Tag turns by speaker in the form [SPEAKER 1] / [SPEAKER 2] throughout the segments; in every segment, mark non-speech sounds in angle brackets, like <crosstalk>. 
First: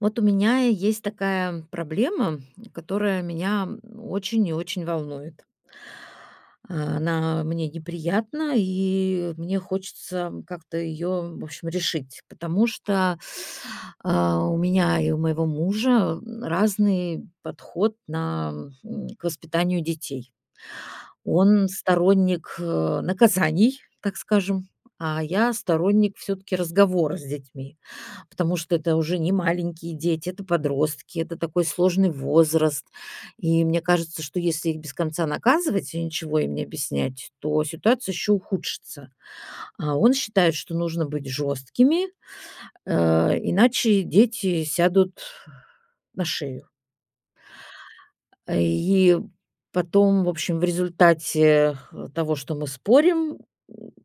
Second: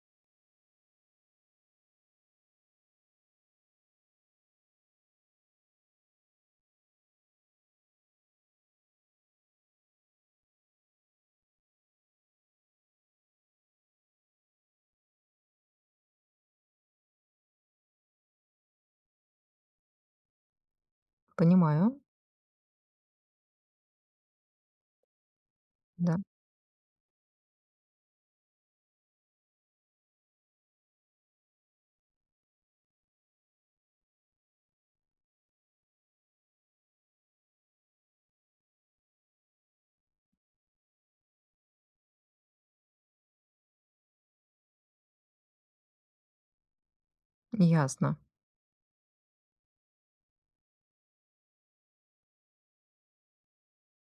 [SPEAKER 1] Вот у меня есть такая проблема, которая меня очень и очень волнует. Она мне неприятна, и мне хочется как-то её, в общем, решить, потому что, а, у меня и у моего мужа разный подход на к воспитанию детей. Он
[SPEAKER 2] Понимаю.
[SPEAKER 1] сторонник, э, наказаний, так скажем, а я сторонник
[SPEAKER 2] Да.
[SPEAKER 1] всё-таки разговора с детьми, потому что это уже не маленькие дети, это подростки, это такой сложный возраст. И мне кажется, что если их без конца наказывать и ничего им не объяснять, то ситуация еще ухудшится. А он считает, что нужно быть жёсткими, э, иначе дети сядут на шею.
[SPEAKER 2] Ясно.
[SPEAKER 1] И потом, в общем, в результате, э, того, что мы спорим,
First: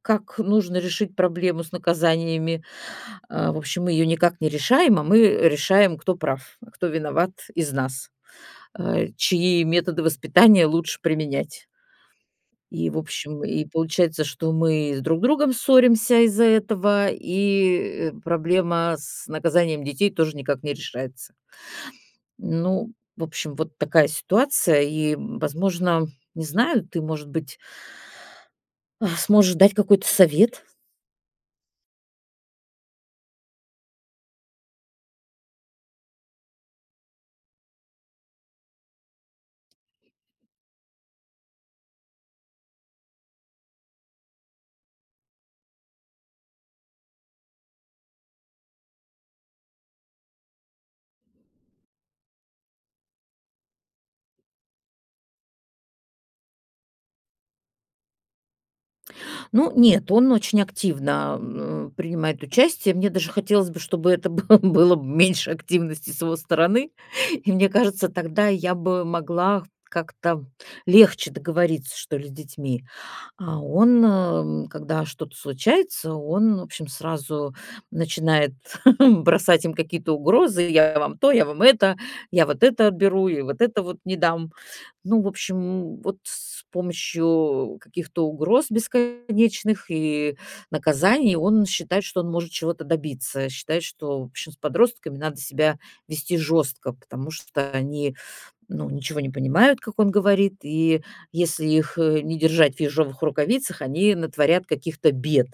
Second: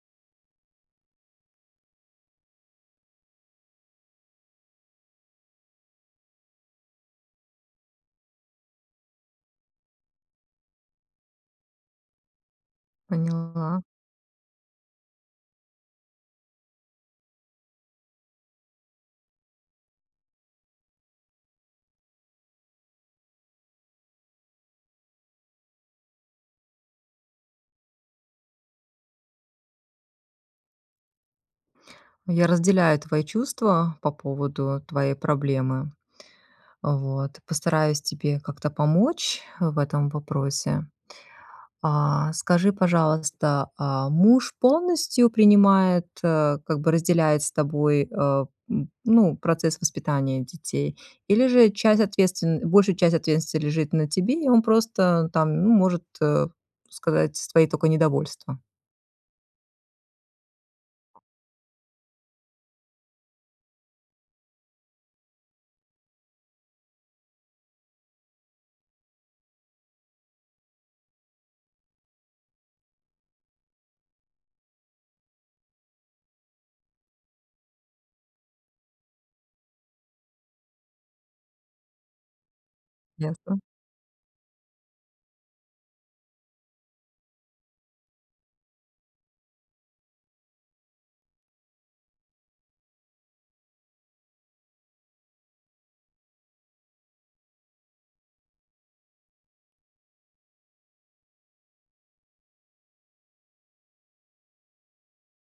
[SPEAKER 1] как нужно решить проблему с наказаниями, а, в общем, мы её никак не решаем, а мы решаем, кто прав, кто виноват из нас, а, чьи методы воспитания лучше применять. И, в общем, и
[SPEAKER 2] Поняла.
[SPEAKER 1] получается, что мы друг с другом ссоримся из-за этого, и проблема с наказанием детей тоже никак не решается. Ну, в общем, вот такая ситуация. И, возможно, не знаю, ты, может быть сможешь дать какой-то совет?
[SPEAKER 2] Я разделяю твои чувства по поводу твоей проблемы. Вот, постараюсь тебе как-то помочь в этом вопросе. А, скажи, пожалуйста, а, муж полностью принимает, э, как бы разделяет с тобой, э, н ну, процесс воспитания детей или же часть, ответс большая часть ответственности лежит на тебе, и он просто там, ну, может, э, сказать свои только недовольства.
[SPEAKER 1] Ну нет, он очень активно, а, принимает участие. Мне даже хотелось бы, чтобы это было было б меньше активности с его стороны, и мне кажется, тогда я бы могла как-то легче договориться, что ли, с детьми. А он, э, когда что-то случается, он, в общем, сразу начинает <chuckles> бросать им какие-то угрозы: "Я вам то, я вам это, я вот это отберу и
[SPEAKER 2] Ясно.
[SPEAKER 1] вот это вот не дам". Ну, в общем, вот с помощью каких-то угроз бесконечных и наказаний он считает, что он может чего-то добиться, считает, что, в общем, с подростками надо себя вести жёстко, потому что они, ну, ничего не понимают, как он говорит, и если их, э, не держать в ежовых рукавицах, они натворят каких-то бед.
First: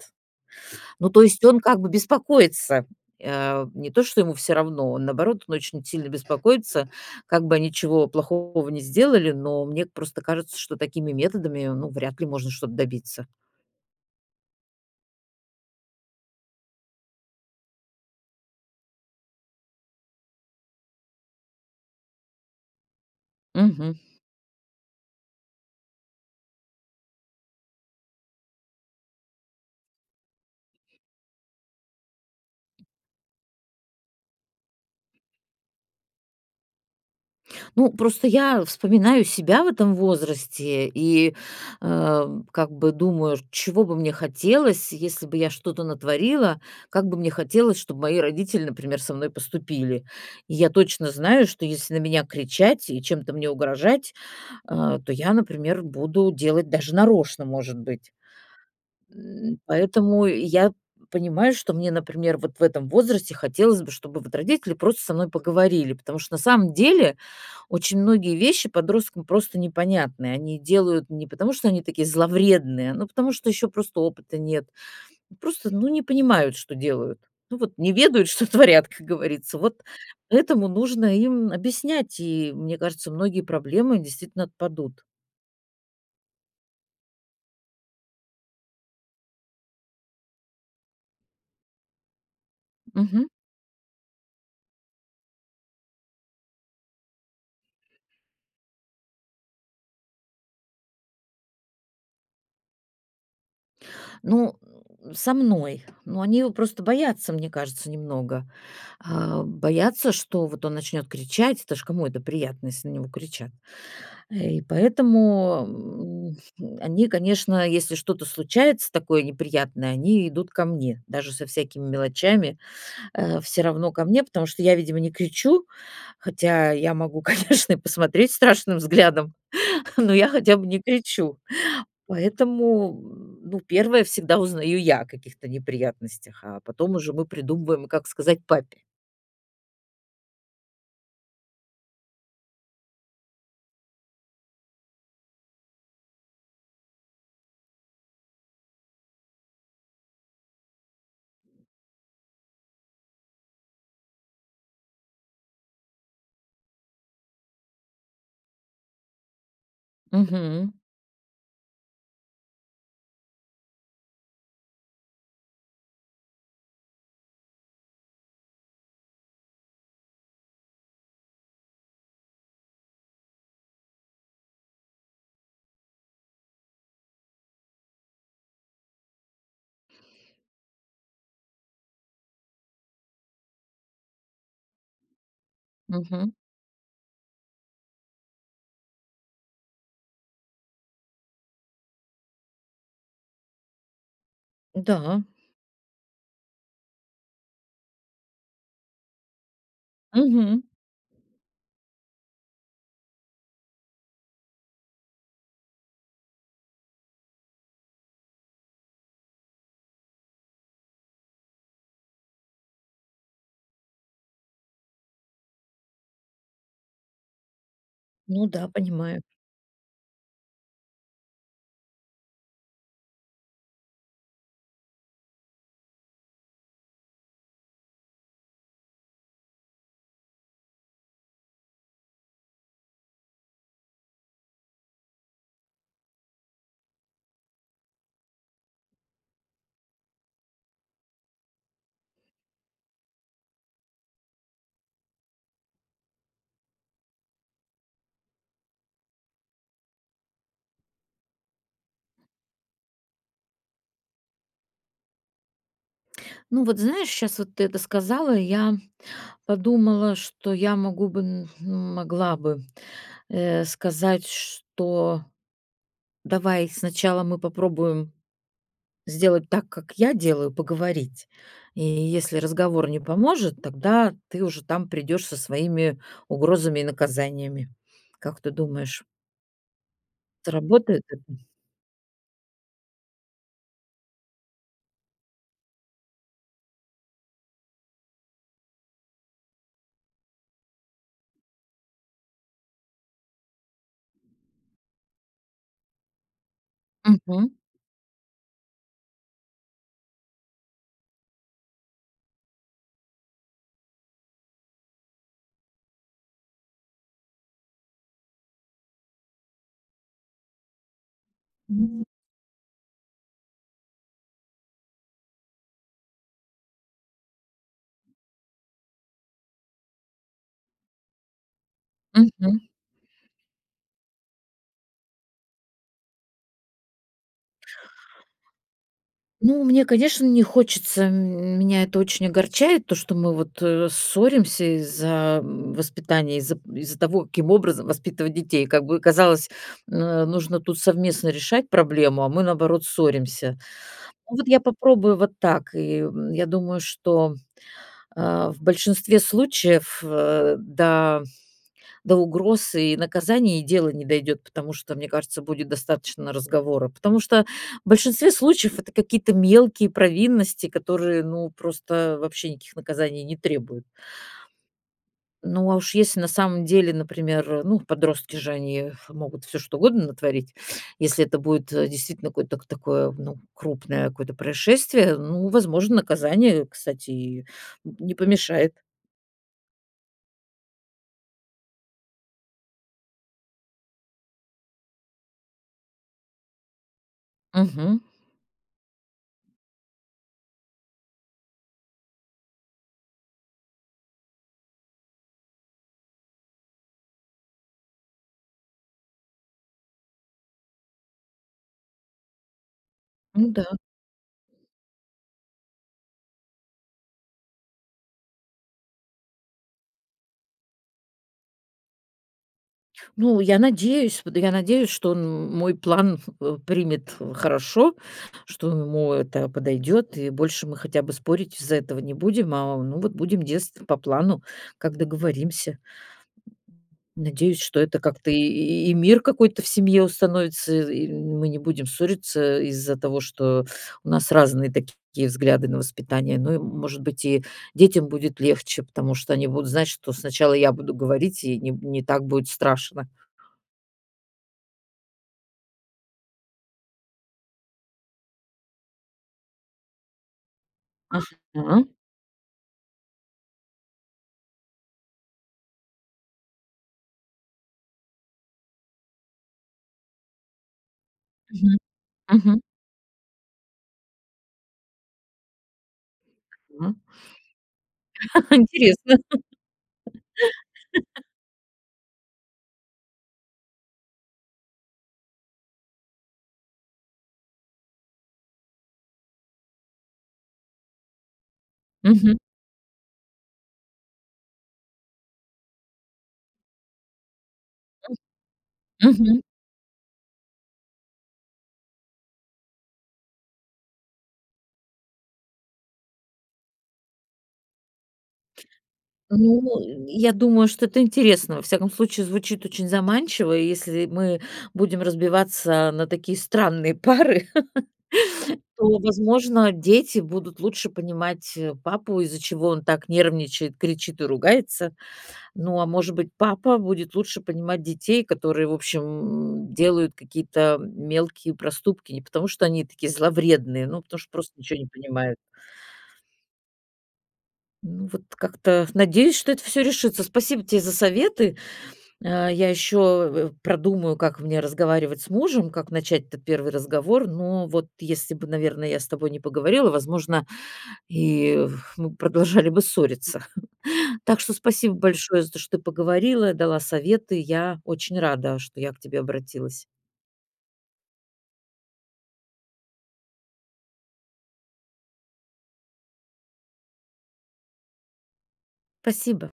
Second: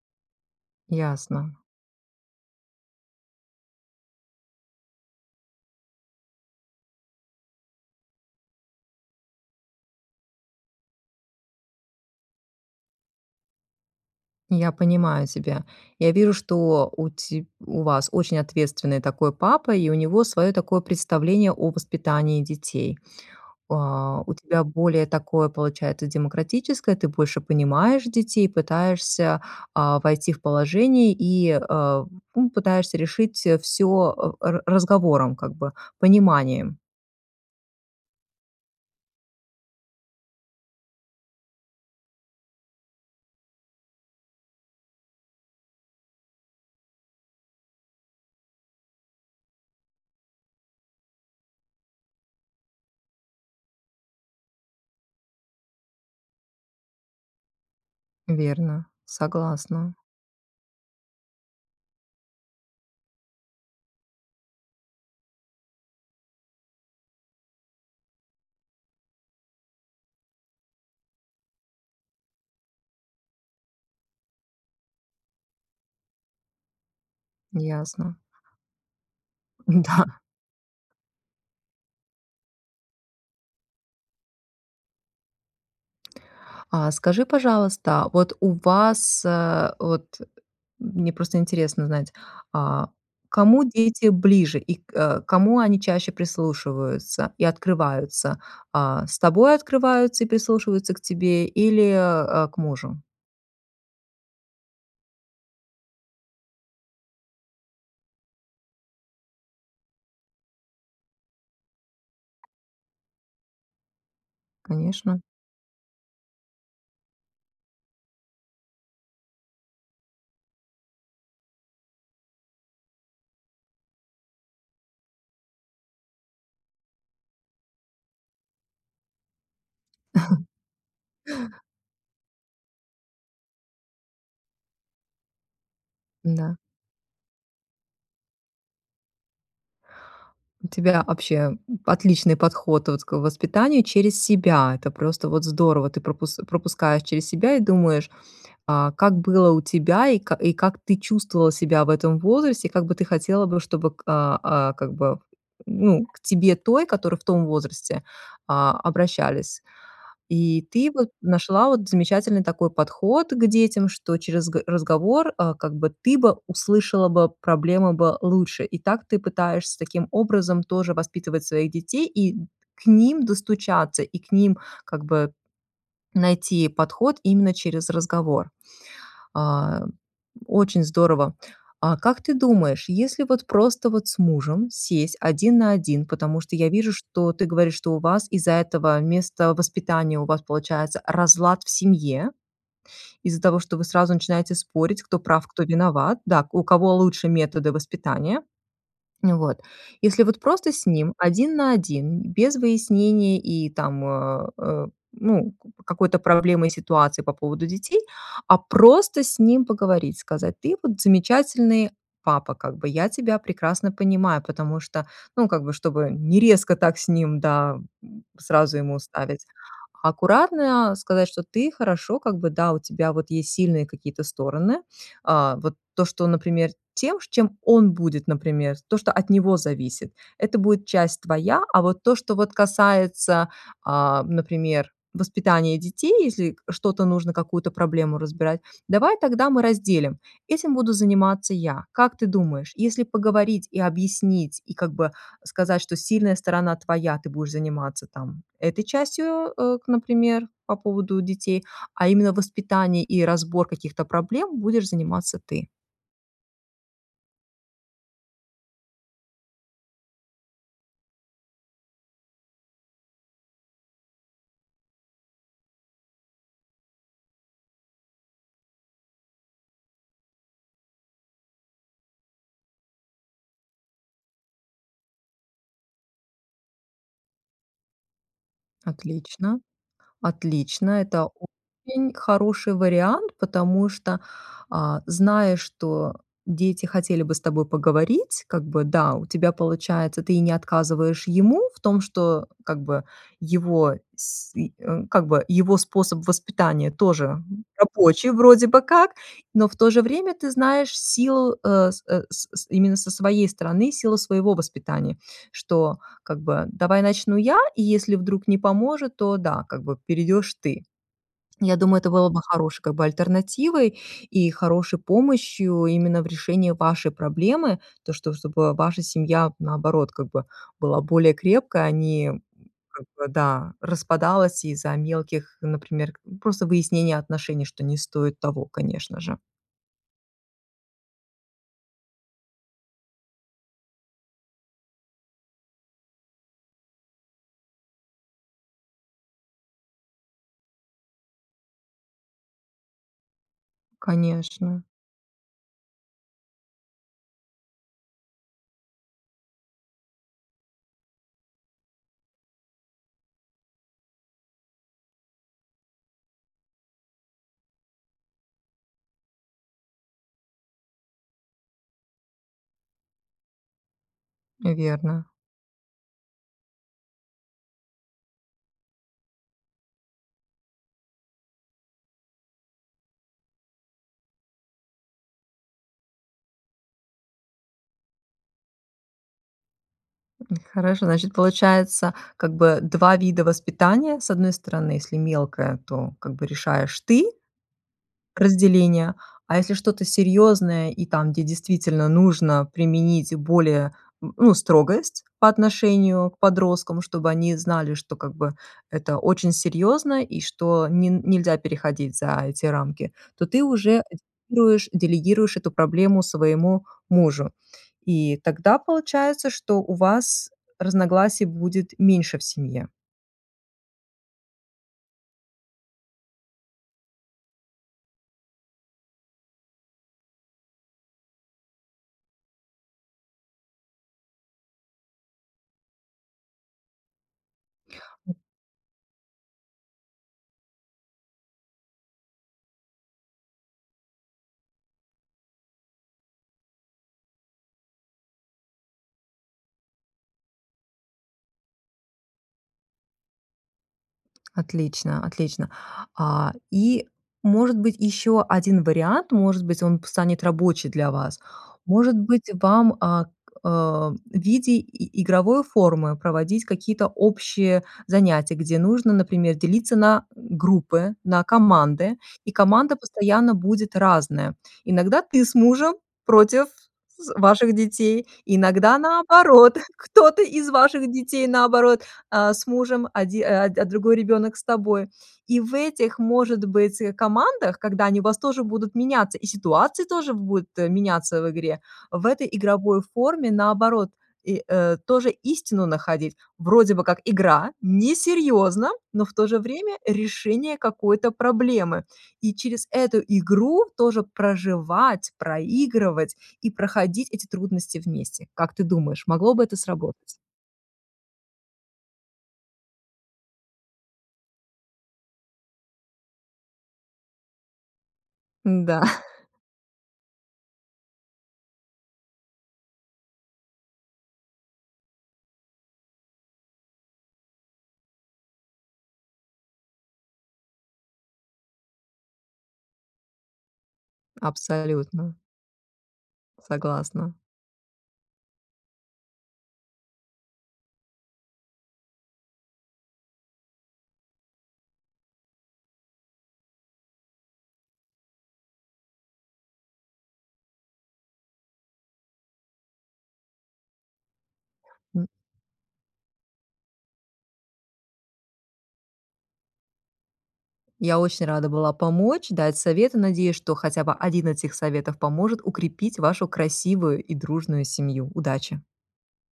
[SPEAKER 1] Ну то есть
[SPEAKER 2] Ясно.
[SPEAKER 1] он как бы беспокоится, а. Не то, что ему всё равно, он, наоборот, очень сильно беспокоится, как бы они чего плохого не сделали, но мне просто кажется, что такими методами, ну, вряд ли можно что-то добиться.
[SPEAKER 2] Я понимаю тебя. Я вижу, что у ти у вас очень ответственный такой папа и у него своё такое представление о воспитании детей.
[SPEAKER 1] Мгм.
[SPEAKER 2] А у тебя более такое получается демократическое, ты больше понимаешь детей, пытаешься, а, войти в положение и, э, ну, пытаешься решить, э, всё о ра ра разговором, как бы, пониманием.
[SPEAKER 1] Ну, просто я вспоминаю себя в этом возрасте и, а, как бы думаю, чего бы мне хотелось, если бы я что-то натворила, как бы мне хотелось, чтобы мои родители, например, со мной поступили. И я точно знаю, что если на меня кричать и чем-то мне угрожать, а, то я, например, буду делать даже нарочно, может быть.
[SPEAKER 2] Верно,
[SPEAKER 1] М,
[SPEAKER 2] согласна.
[SPEAKER 1] поэтому я понимаю, что мне, например, вот в этом возрасте хотелось бы, чтобы вот родители просто со мной поговорили, потому что на самом деле очень многие вещи подросткам просто непонятны. Они делают не потому, что они такие зловредные, но потому, что ещё просто опыта нет. Просто, ну, не понимают, что делают. Ну вот, не
[SPEAKER 2] Ясно.
[SPEAKER 1] ведают, что творят, как говорится. Вот
[SPEAKER 2] Да.
[SPEAKER 1] поэтому нужно им объяснять, и, мне кажется, многие проблемы действительно отпадут.
[SPEAKER 2] А скажи, пожалуйста, вот у вас, э, вот мне просто интересно знать, а,
[SPEAKER 1] Мгм.
[SPEAKER 2] к кому дети ближе и к а, кому они чаще прислушиваются и открываются? А, с тобой открываются и прислушиваются к тебе или, а, к мужу?
[SPEAKER 1] Ну, со мной. Ну, они его просто боятся, мне кажется, немного. А, боятся, что вот он начнёт кричать. Это ж кому это приятно, если на него кричат. И
[SPEAKER 2] Конечно.
[SPEAKER 1] поэтому, м, они, конечно, если что-то случается такое неприятное, они идут ко мне. Даже со всякими мелочами, а, всё равно ко мне, потому что я, видимо, не кричу, хотя я могу, конечно, и посмотреть страшным взглядом, но я
[SPEAKER 2] <chuckles>
[SPEAKER 1] хотя бы не кричу. Поэтому, ну, первая всегда узнаю я о каких-то неприятностях,
[SPEAKER 2] Да.
[SPEAKER 1] а потом уже мы придумываем, как сказать папе.
[SPEAKER 2] У тебя, вообще м, отличный подход вот к воспитанию через себя. Это просто вот здорово. Ты пропус пропускаешь через себя и думаешь, а как было у тебя, и как и как ты чувствовала себя в этом возрасте, и как бы ты хотела бы, чтобы, к а, а, как бы, ну, к тебе той, которую в том возрасте, а, обращались. И
[SPEAKER 1] Мгм.
[SPEAKER 2] ты вот нашла вот замечательный такой подход к детям, что через г разговор, а, как бы ты бы услышала бы проблемы бы лучше. И так ты пытаешься таким образом тоже воспитывать своих детей, и д к ним достучаться, и к ним, как бы, найти подход именно через разговор. А, очень здорово. А как ты думаешь, если вот просто вот с мужем сесть 1 на 1?
[SPEAKER 1] Мгм.
[SPEAKER 2] Потому что я вижу, что ты говоришь, что у вас из-за этого места воспитания у вас получается разлад в семье, из-за того, что вы сразу начинаете спорить, кто
[SPEAKER 1] Да.
[SPEAKER 2] прав, кто виноват да, к у кого лучше методы воспитания. Ну вот. Если вот
[SPEAKER 1] Мгм.
[SPEAKER 2] просто с ним 1 на 1 без выяснений и там, а, а, ну, к какой-то проблемой ситуации по поводу детей. А просто с ним поговорить, сказать: "Ты вот замечательный папа, как бы я тебя прекрасно понимаю". Потому что, ну, как бы, чтобы не резко так с ним, да, м,
[SPEAKER 1] Ну да,
[SPEAKER 2] сразу ему
[SPEAKER 1] понимаю.
[SPEAKER 2] ставить. Аккуратно сказать, что: ты, хорошо, как бы, да, у тебя вот есть сильные какие-то стороны. А, вот то, что, например, тем, чем он будет, например, то, что от него зависит- это будет часть твоя, а вот то, что вот касается, а, например, воспитания детей, если что-то нужно, какую-то проблему разбирать, давай тогда мы разделим. Этим буду заниматься я. Как ты думаешь, если поговорить и объяснить, и как бы сказать, что сильная сторона твоя, ты будешь заниматься там этой частью, э, к например, по поводу детей, а именно воспитание и разбор каких-то проблем- будешь заниматься ты?
[SPEAKER 1] Ну, вот знаешь, щас вот ты это сказала, и я <inhales> подумала, что я могу бы м могла бы, э, сказать, что: "давай сначала мы попробуем сделать так, как я делаю- поговорить. И если разговор не поможет, тогда ты уже там придёшь со своими угрозами и наказаниями". Как ты думаешь?
[SPEAKER 2] Отлично, отлично.
[SPEAKER 1] Сработает это?
[SPEAKER 2] Это очень хороший вариант, потому что, а, зная, что дети хотели бы с тобой поговорить, как бы, да, у тебя получается, ты и не отказываешь ему в том, что, как бы, его, с э, как бы, его способ воспитания тоже
[SPEAKER 1] Мгм.
[SPEAKER 2] рабочий вроде бы как. Но в то же время ты знаешь силу, э, с с с именно со своей стороны, силу своего воспитания, что, как бы: давай начну я, и если вдруг не поможет, то, да, как бы, перейдёшь ты. Я думаю,
[SPEAKER 1] Мгм.
[SPEAKER 2] это было бы хорошей, как бы, альтернативой и хорошей помощью именно в решении вашей проблемы. То, что, чтобы ваша семья, наоборот, как бы, была более крепкой, а не,
[SPEAKER 1] Мгм.
[SPEAKER 2] как бы, да, распадалась из-за мелких, например, к просто выяснения отношений, что не стоит того, конечно же.
[SPEAKER 1] Ну, мне, конечно, не хочется, м меня это очень огорчает, то, что мы вот, э, ссоримся из-за м воспитания, из-за из-за того, каким образом воспитывать детей. Как бы казалось, э, нужно тут совместно решать проблему, а мы, наоборот, ссоримся. Ну вот я
[SPEAKER 2] Конечно.
[SPEAKER 1] попробую вот так. И в я думаю, что, а, в большинстве случаев, а, да, до угроз и наказаний и дело не дойдёт, потому что, мне кажется, будет достаточно разговора. Потому что в большинстве случаев это какие-то мелкие провинности, которые, ну, просто вообще никаких наказаний не требуют.
[SPEAKER 2] Верно.
[SPEAKER 1] Ну, а уж если на самом деле, например, ну, подростки же, они могут всё что угодно натворить. Если это будет, э, действительно кой ток такое, ну, крупное какое-то происшествие, ну, возможно, наказание, кстати, и не помешает.
[SPEAKER 2] Хорошо, значит, получается, как бы 2 вида воспитания. С одной стороны, если мелкая, то как бы решаешь ты
[SPEAKER 1] Мгм.
[SPEAKER 2] разделение, а если что-то серьёзное и там, где действительно нужно применить более, м, ну, строгость по отношению к подросткам. Чтобы они знали, что, как бы, это очень серьёзно и что ни нельзя переходить за эти рамки, то
[SPEAKER 1] Ну
[SPEAKER 2] ты
[SPEAKER 1] да.
[SPEAKER 2] уже делегируешь делегируешь эту проблему своему мужу. И тогда получается, что у вас разногласий будет меньше в семье.
[SPEAKER 1] Ну, я надеюсь, под я надеюсь, что он м мой план х примет хорошо, что ему это подойдёт, и больше мы хотя бы спорить из-за этого не будем, а, ну, вот будем действовать по плану, как договоримся. Надеюсь, что это как-то
[SPEAKER 2] М.
[SPEAKER 1] и и мир какой-то в семье установится, и мы не будем ссориться из-за того, что у нас разные такие взгляды на воспитание, но и, может быть, и детям будет легче, потому что они будут знать, что сначала я буду говорить, и не б не так будет страшно.
[SPEAKER 2] Отлично, отлично. А, и, может быть, ещё 1 вариант, может быть, он п станет рабочий для вас.
[SPEAKER 1] Мгм.
[SPEAKER 2] Может быть, вам, а, к а, в виде и игровой формы проводить какие-то общие занятия, где нужно, например, делиться на группы, на
[SPEAKER 1] Мгм.
[SPEAKER 2] команды, и
[SPEAKER 1] Мгм.
[SPEAKER 2] команда постоянно будет разная. Иногда ты с мужем против
[SPEAKER 1] М.
[SPEAKER 2] з ваших детей, иногда,
[SPEAKER 1] Интересно.
[SPEAKER 2] наоборот, <chuckles> кто-то из ваших детей, наоборот, а с мужем, оди а, д другой ребёнок с тобой. И в этих, может быть, э, командах, когда они у вас тоже будут меняться, и ситуации тоже б будут меняться в игре- в
[SPEAKER 1] Мгм.
[SPEAKER 2] этой игровой форме, наоборот, и, э, тоже истину находить. Вроде бы как игра,
[SPEAKER 1] М.
[SPEAKER 2] несерьёзно, но в
[SPEAKER 1] Мгм.
[SPEAKER 2] то же время решение какой-то проблемы. И через эту игру тоже проживать, проигрывать и проходить эти трудности вместе. Как ты думаешь, могло
[SPEAKER 1] Ну,
[SPEAKER 2] бы это
[SPEAKER 1] я
[SPEAKER 2] сработать?
[SPEAKER 1] думаю, что это интересно. Во всяком случае, звучит очень заманчиво. И если мы будем разбиваться на такие странные пары, <laughs> то,
[SPEAKER 2] Да. <chuckles>
[SPEAKER 1] возможно, дети будут лучше понимать, э, папу, из-за чего он так нервничает, кричит и ругается. Ну, а может быть, папа будет лучше понимать детей, которые, в общем, м, делают какие-то мелкие проступки, не потому, что они такие зловредные, но потому, что просто ничего не
[SPEAKER 2] Абсолютно.
[SPEAKER 1] понимают.
[SPEAKER 2] Согласна.
[SPEAKER 1] Ну, вот как-то надеюсь, что это всё решится. Спасибо тебе за советы. А, я ещё в в продумаю, как мне разговаривать с мужем, как начать-то 1 разговор, но вот если бы, наверное, я с тобой не поговорила, возможно, и в мы продолжали бы ссориться. <chuckles> Так что спасибо
[SPEAKER 2] М.
[SPEAKER 1] большое за то, что ты поговорила, дала советы. Я очень рада, что я к тебе обратилась.
[SPEAKER 2] Я очень рада была помочь, дать совет. И надеюсь, что хотя бы 1 этих советов поможет укрепить вашу красивую и дружную семью. Удачи!
[SPEAKER 1] Спасибо.